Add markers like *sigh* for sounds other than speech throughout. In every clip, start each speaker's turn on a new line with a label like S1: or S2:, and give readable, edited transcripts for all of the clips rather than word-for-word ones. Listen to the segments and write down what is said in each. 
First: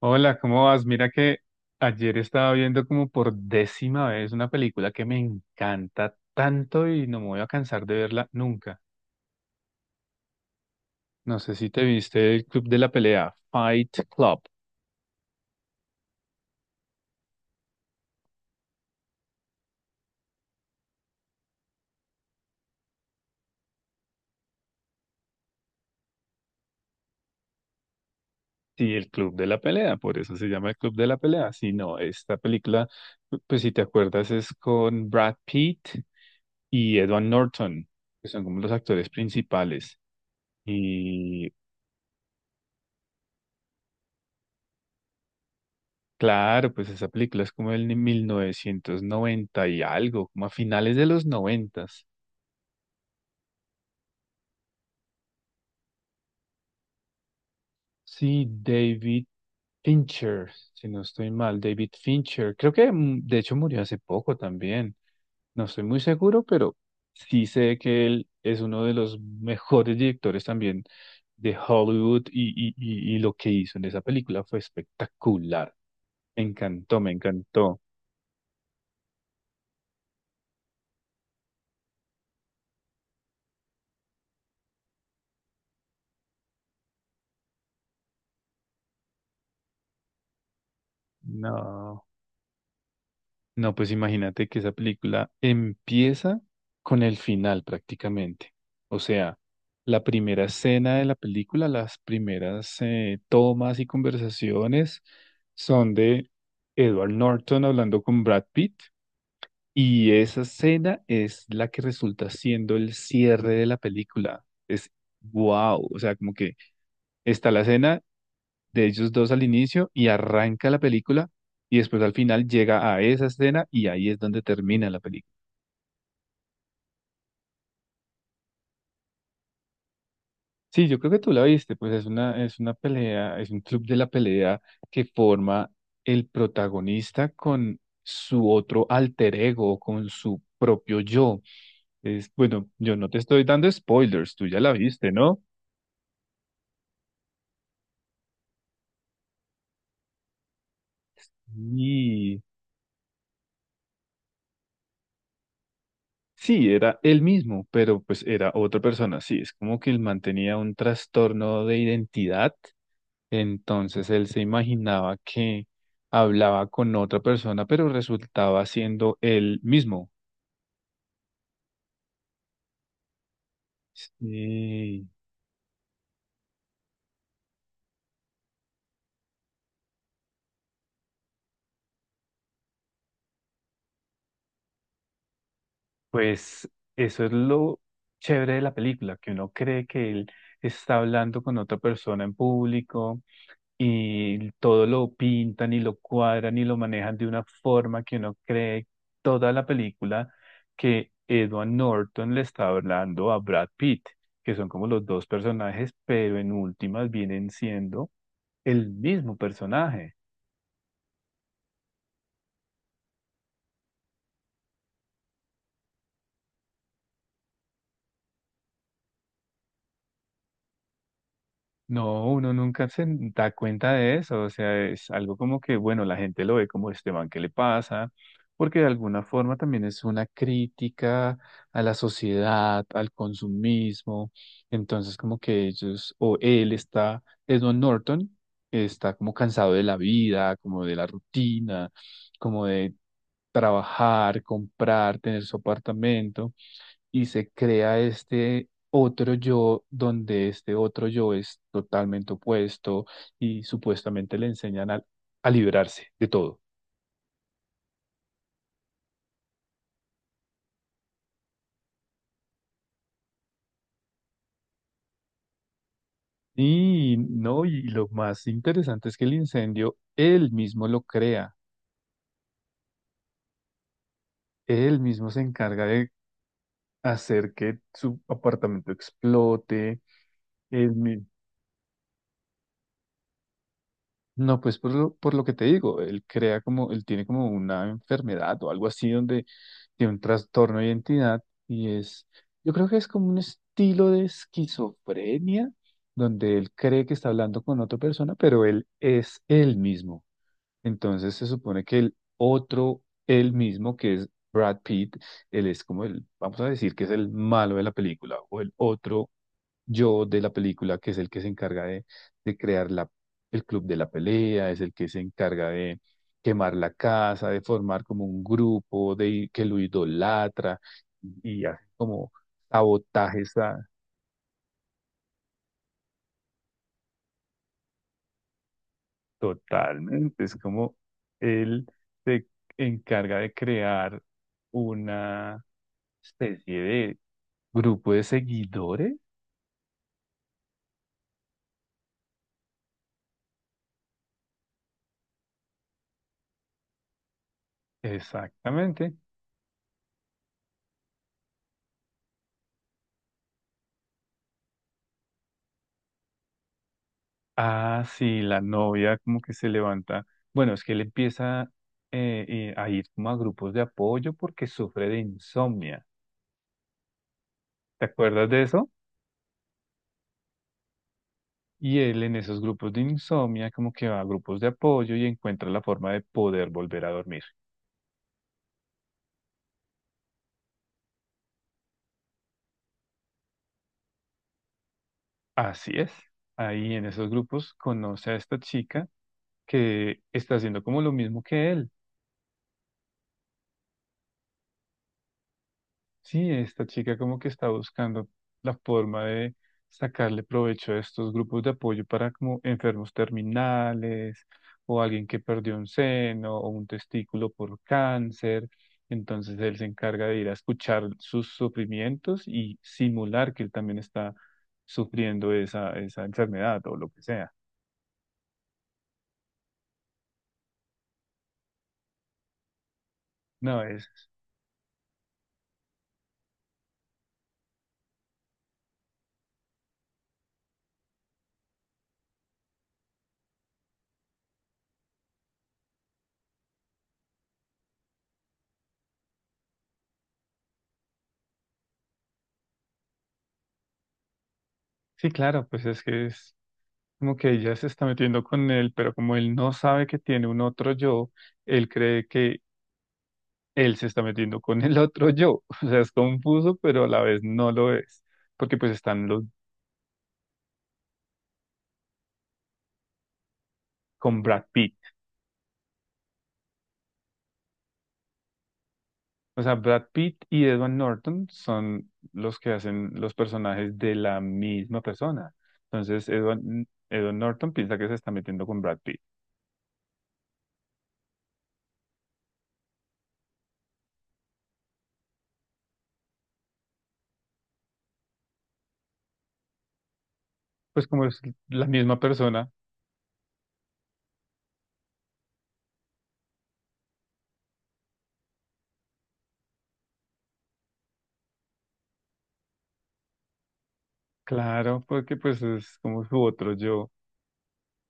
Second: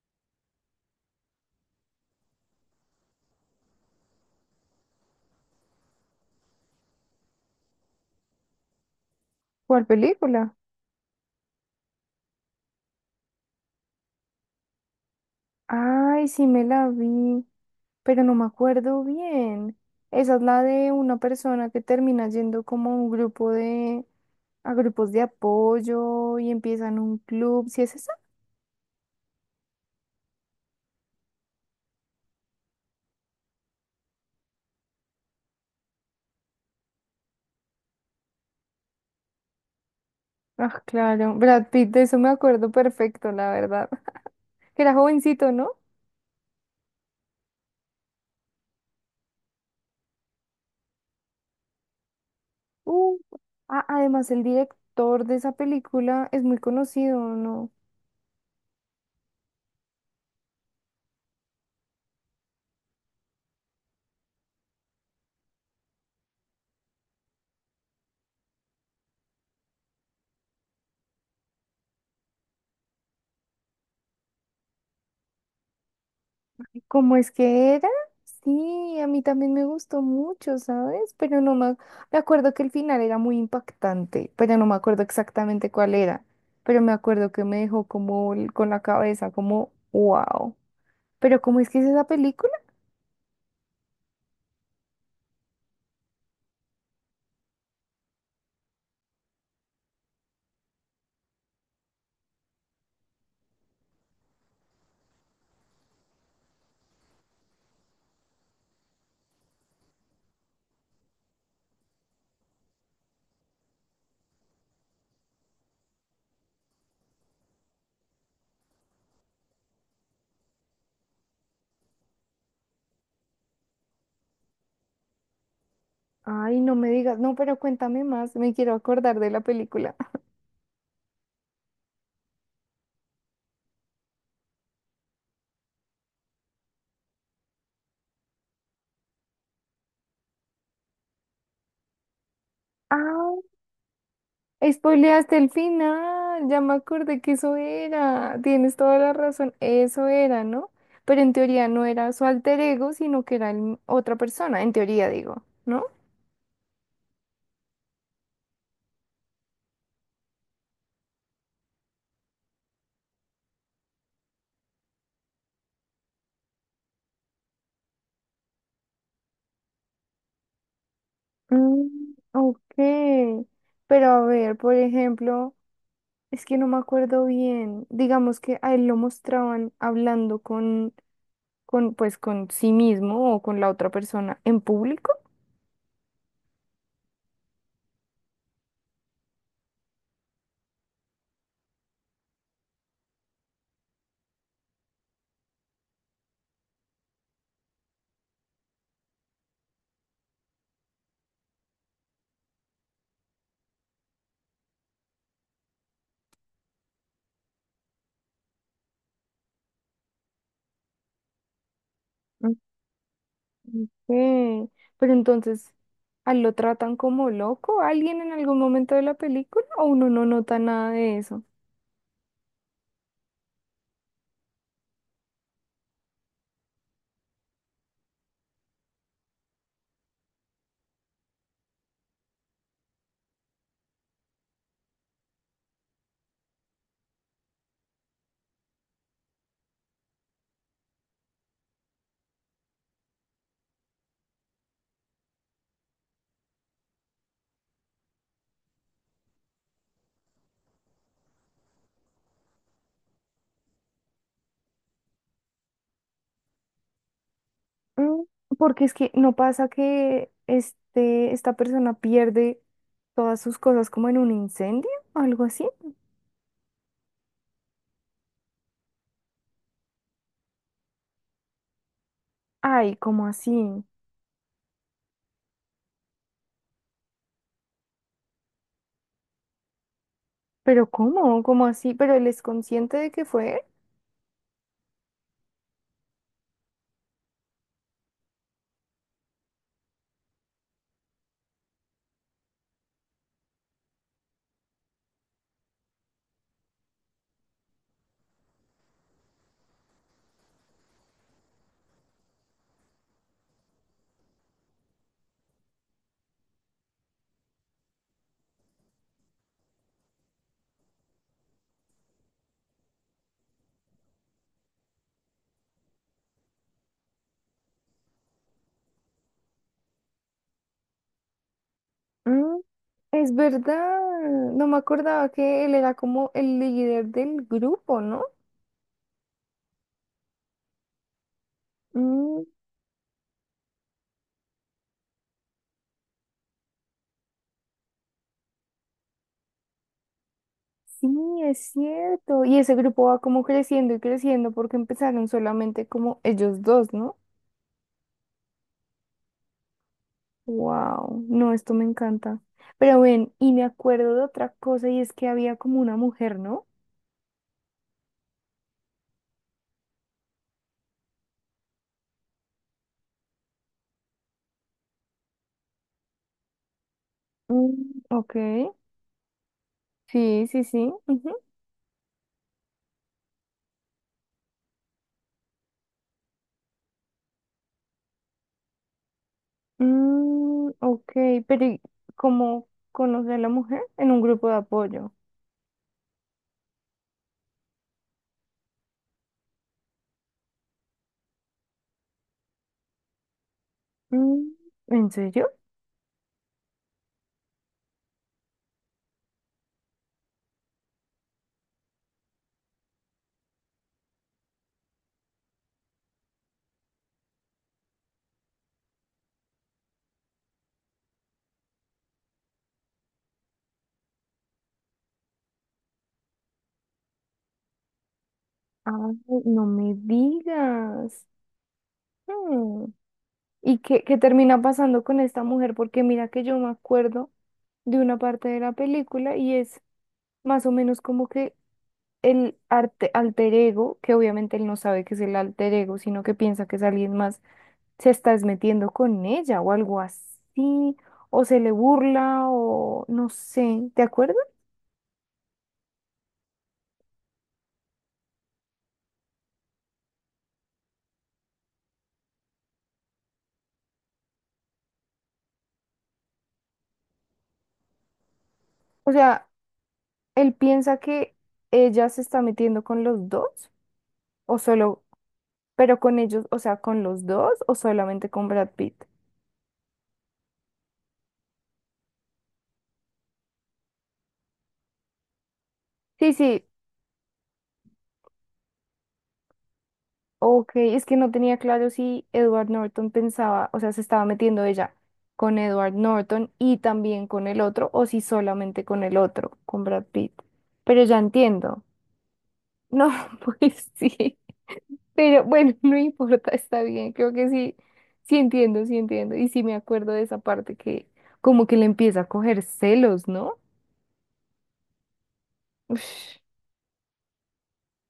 S1: Hola, ¿cómo vas? Mira que ayer estaba viendo como por décima vez una película que me encanta tanto y no me voy a cansar de verla nunca.
S2: ¿Cuál película?
S1: No sé si te viste el Club de la Pelea, Fight Club.
S2: Ay, sí me la vi, pero no me acuerdo bien. Esa es la de una persona que termina yendo como a un grupo de, a grupos de apoyo y empiezan un club. ¿Sí es esa?
S1: Sí, el Club de la Pelea, por eso se llama el Club de la Pelea. Si no, esta película, pues si te acuerdas, es con Brad Pitt y Edward Norton, que son como los actores principales.
S2: Ah, claro. Brad Pitt, de eso me acuerdo perfecto, la verdad. *laughs* Que era jovencito, ¿no?
S1: Claro, pues esa película es como del 1990 y algo, como a finales de los noventas.
S2: Uh, ah, además el director de esa película es muy conocido, ¿no?
S1: Sí, David Fincher, si no estoy mal, David Fincher. Creo que de hecho murió hace poco también. No estoy muy seguro, pero sí sé que él es uno de los mejores directores también de Hollywood lo que hizo en esa película fue espectacular. Me encantó, me
S2: ¿Cómo es que
S1: encantó.
S2: era? Sí, a mí también me gustó mucho, ¿sabes? Pero no me, me acuerdo que el final era muy impactante, pero no me acuerdo exactamente cuál era. Pero me acuerdo que me dejó como con la cabeza, como, wow. ¿Pero cómo es que es esa
S1: No.
S2: película?
S1: No, pues imagínate que esa película empieza con el final prácticamente. O sea, la primera escena de la película, las primeras tomas y conversaciones son de Edward Norton hablando con Brad Pitt y esa escena es la que resulta siendo el cierre de la película. Es wow, o sea, como que está la escena de ellos dos al inicio y arranca la película y después al final llega a esa escena y ahí es donde termina la película.
S2: Ay, no me digas, no, pero cuéntame más, me quiero acordar de la película. *laughs*
S1: Sí, yo creo que tú la viste, pues es una pelea, es un club de la pelea que forma el protagonista con su otro alter ego, con su propio yo. Es, bueno, yo no te
S2: Ah.
S1: estoy dando spoilers, tú ya la viste,
S2: Spoileaste
S1: ¿no?
S2: el final, ya me acordé que eso era. Tienes toda la razón, eso era, ¿no? Pero en teoría no era su
S1: Y
S2: alter ego, sino que era otra persona, en teoría digo, ¿no?
S1: sí, era él mismo, pero pues era otra persona. Sí, es como que él mantenía un trastorno de identidad. Entonces él se imaginaba que hablaba con otra persona, pero resultaba siendo él mismo.
S2: Mm, ok. Pero a ver, por
S1: Sí,
S2: ejemplo, es que no me acuerdo bien. Digamos que a él lo mostraban hablando pues, con sí mismo o con la otra persona en público.
S1: pues eso es lo chévere de la película, que uno cree que él está hablando con otra persona en público y todo lo pintan y lo cuadran y lo manejan de una forma que uno cree toda la película que Edward Norton le está hablando a Brad Pitt, que son como los dos personajes, pero en últimas vienen siendo el mismo personaje.
S2: Ok, pero entonces, ¿a lo tratan como loco a alguien en algún momento de la película o uno no nota nada de eso?
S1: No, uno nunca se da cuenta de eso, o sea, es algo como que, bueno, la gente lo ve como este man, ¿qué le pasa? Porque de alguna forma también es una crítica a la sociedad, al consumismo, entonces como que ellos, o él está, Edward Norton, está como cansado de la vida, como de la rutina, como de trabajar, comprar, tener su apartamento y se crea este otro yo donde este otro yo es totalmente opuesto y supuestamente le enseñan a, liberarse de todo.
S2: Mm, porque es que no pasa que esta persona pierde todas sus cosas como en un incendio o algo así.
S1: Y no, y lo más interesante es que el incendio él mismo lo crea,
S2: Ay, ¿cómo así?
S1: él mismo se encarga de hacer que su apartamento explote,
S2: ¿Pero
S1: él mi-
S2: cómo? ¿Cómo así? ¿Pero él es consciente de que fue él?
S1: No, pues por lo que te digo, él crea como, él tiene como una enfermedad o algo así donde tiene un trastorno de identidad y es, yo creo que es como un estilo de esquizofrenia donde él cree que está hablando con otra persona, pero él es él mismo. Entonces se supone que el otro él mismo, que es Brad Pitt, él es como el, vamos a decir que es el malo de la película o el otro yo de la película, que es el que se encarga de crear la, el club de la pelea, es el que se encarga de quemar la casa, de formar como un grupo, de que lo idolatra y hace como
S2: Mm, es
S1: sabotajes a-
S2: verdad. No me acordaba que él era como el líder del grupo, ¿no?
S1: totalmente. Es como él se encarga de crear una especie de grupo de seguidores,
S2: Sí, es cierto. Y ese grupo va como creciendo y creciendo porque empezaron solamente como ellos dos, ¿no?
S1: exactamente.
S2: Wow, no, esto me encanta. Pero ven, y me acuerdo de otra cosa y es que había como una mujer, ¿no?
S1: Ah, sí, la novia como que se levanta. Bueno, es que él empieza a ir como a grupos de apoyo porque sufre de insomnia.
S2: Mm,
S1: ¿Te
S2: ok,
S1: acuerdas de eso?
S2: sí, sí, sí, ujú.
S1: Y él en esos grupos de insomnia como que va a grupos de apoyo y encuentra la forma de poder volver a dormir.
S2: Mm, ok, pero ¿y cómo conocer a la mujer? En un grupo de apoyo.
S1: Así es. Ahí en esos grupos conoce a esta chica que está haciendo como lo mismo que él.
S2: Mm, ¿en serio?
S1: Sí, esta chica como que está buscando la forma de sacarle provecho a estos grupos de apoyo para como enfermos terminales o alguien que perdió un seno o un testículo por cáncer. Entonces él se encarga de ir a escuchar sus sufrimientos y simular que él también está sufriendo esa, enfermedad o lo que sea.
S2: Ay, no me digas. ¿Y
S1: No,
S2: qué,
S1: es...
S2: qué termina pasando con esta mujer? Porque mira que yo me acuerdo de una parte de la película y es más o menos como que alter ego, que obviamente él no sabe que es el alter ego, sino que piensa que es alguien más, se está metiendo con ella o algo así, o se le burla o no sé, ¿te acuerdas?
S1: Sí, claro, pues es que es como que ella se está metiendo con él, pero como él no sabe que tiene un otro yo, él cree que él se está metiendo con el otro yo. *laughs* O sea, es confuso, pero a la vez no lo es, porque pues
S2: O
S1: están los
S2: sea, él piensa que ella se está metiendo con los dos
S1: con
S2: o
S1: Brad Pitt.
S2: solo, pero con ellos, o sea, con los dos o solamente con Brad Pitt.
S1: O sea, Brad Pitt y Edward Norton son los que hacen los personajes de la misma persona. Entonces,
S2: Sí, sí,
S1: Edward Norton piensa que se está metiendo con Brad Pitt.
S2: ok, es que no tenía claro si Edward Norton pensaba, o sea, se estaba metiendo ella con Edward Norton y también con el otro, o si solamente con el otro, con Brad Pitt. Pero
S1: Pues
S2: ya
S1: como es
S2: entiendo.
S1: la misma persona,
S2: No, *laughs* pues sí. Pero bueno, *laughs* no importa, está bien. Creo que sí, sí entiendo, sí entiendo. Y sí me acuerdo de esa parte que como que le empieza a coger celos, ¿no?
S1: claro, porque pues es como
S2: Ush,
S1: su otro yo.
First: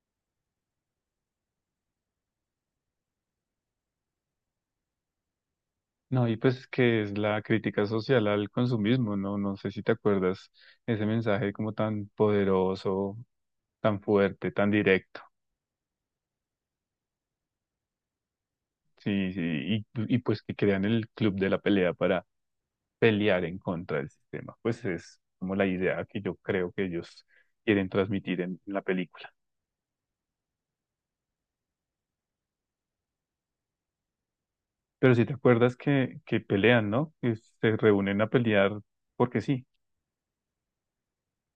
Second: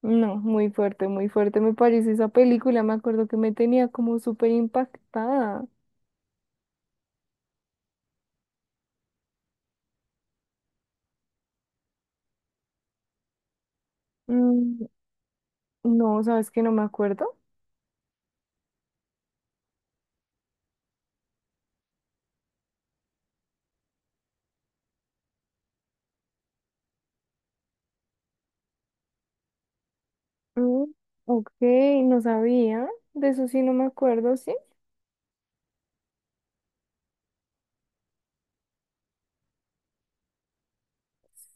S2: no, muy fuerte me parece esa película. Me acuerdo que me tenía como súper impactada.
S1: No, y pues que es la crítica social al consumismo, ¿no? No sé si te acuerdas ese mensaje como tan poderoso, tan fuerte, tan
S2: Mm.
S1: directo.
S2: No, sabes que no me acuerdo.
S1: Sí, sí, y pues que crean el club de la pelea para pelear en contra del sistema. Pues es como la idea que yo creo que ellos quieren transmitir en, la película.
S2: Mm, ok, no sabía. De eso sí no me acuerdo, sí.
S1: Pero si te acuerdas que pelean, ¿no? Que se reúnen a pelear porque sí.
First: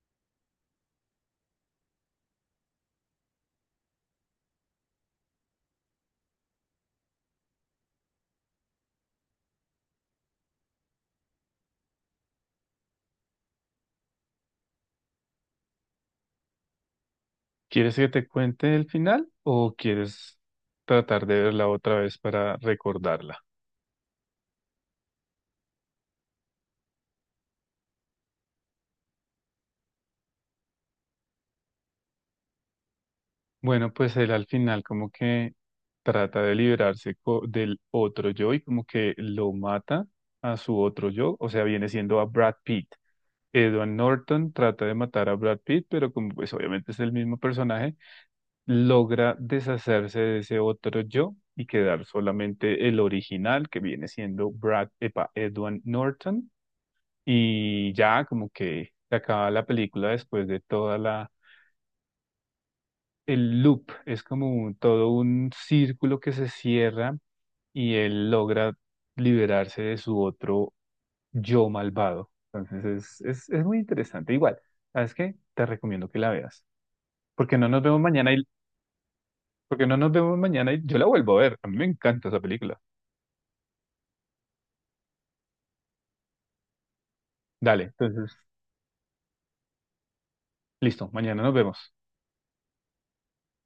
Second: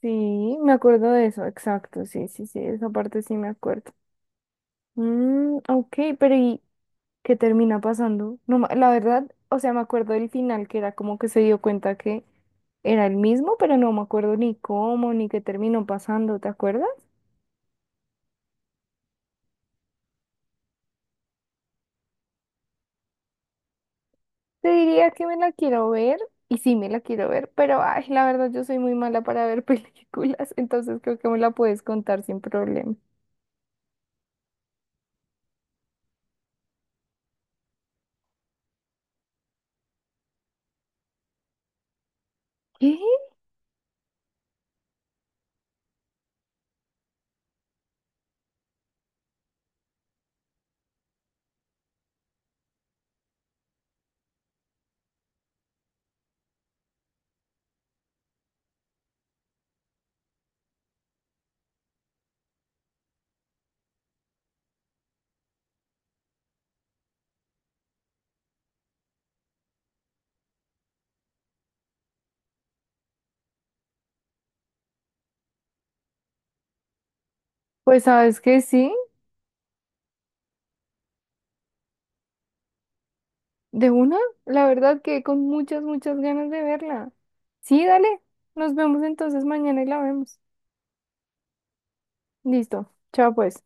S2: Sí, me acuerdo de eso, exacto. Sí, sí, sí, esa parte sí me acuerdo. Mm, ok, pero ¿y qué termina pasando? No, la verdad, o sea, me acuerdo del final que era como que se dio cuenta que era el mismo, pero no me acuerdo ni cómo, ni qué terminó pasando, ¿te acuerdas?
S1: ¿Quieres que te cuente el final o quieres tratar de verla otra vez para recordarla?
S2: Te diría que me la quiero ver, y sí me la quiero ver, pero ay, la verdad yo soy muy mala para ver *laughs* películas, entonces creo que me la puedes contar sin problema.
S1: Bueno, pues él al final como que trata de liberarse del otro yo y como que lo mata a su otro yo, o sea, viene siendo a Brad Pitt.
S2: ¿Qué?
S1: Edward Norton trata de matar a Brad Pitt, pero como pues obviamente es el mismo personaje, logra deshacerse de ese otro yo y quedar solamente el original que viene siendo Brad, epa, Edward Norton y ya como que se acaba la película después de toda la, el loop es como todo un círculo que se cierra y él logra liberarse de su otro yo malvado. Entonces es, es muy interesante. Igual, ¿sabes qué? Te recomiendo que la veas. Porque no nos vemos
S2: Pues
S1: mañana
S2: sabes
S1: y
S2: que sí,
S1: porque no nos vemos mañana y yo la vuelvo a ver. A mí me encanta esa película.
S2: de una, la verdad que con muchas, muchas ganas de verla.
S1: Dale,
S2: Sí, dale,
S1: entonces,
S2: nos vemos entonces mañana y la vemos.
S1: listo, mañana nos vemos.
S2: Listo, chao pues.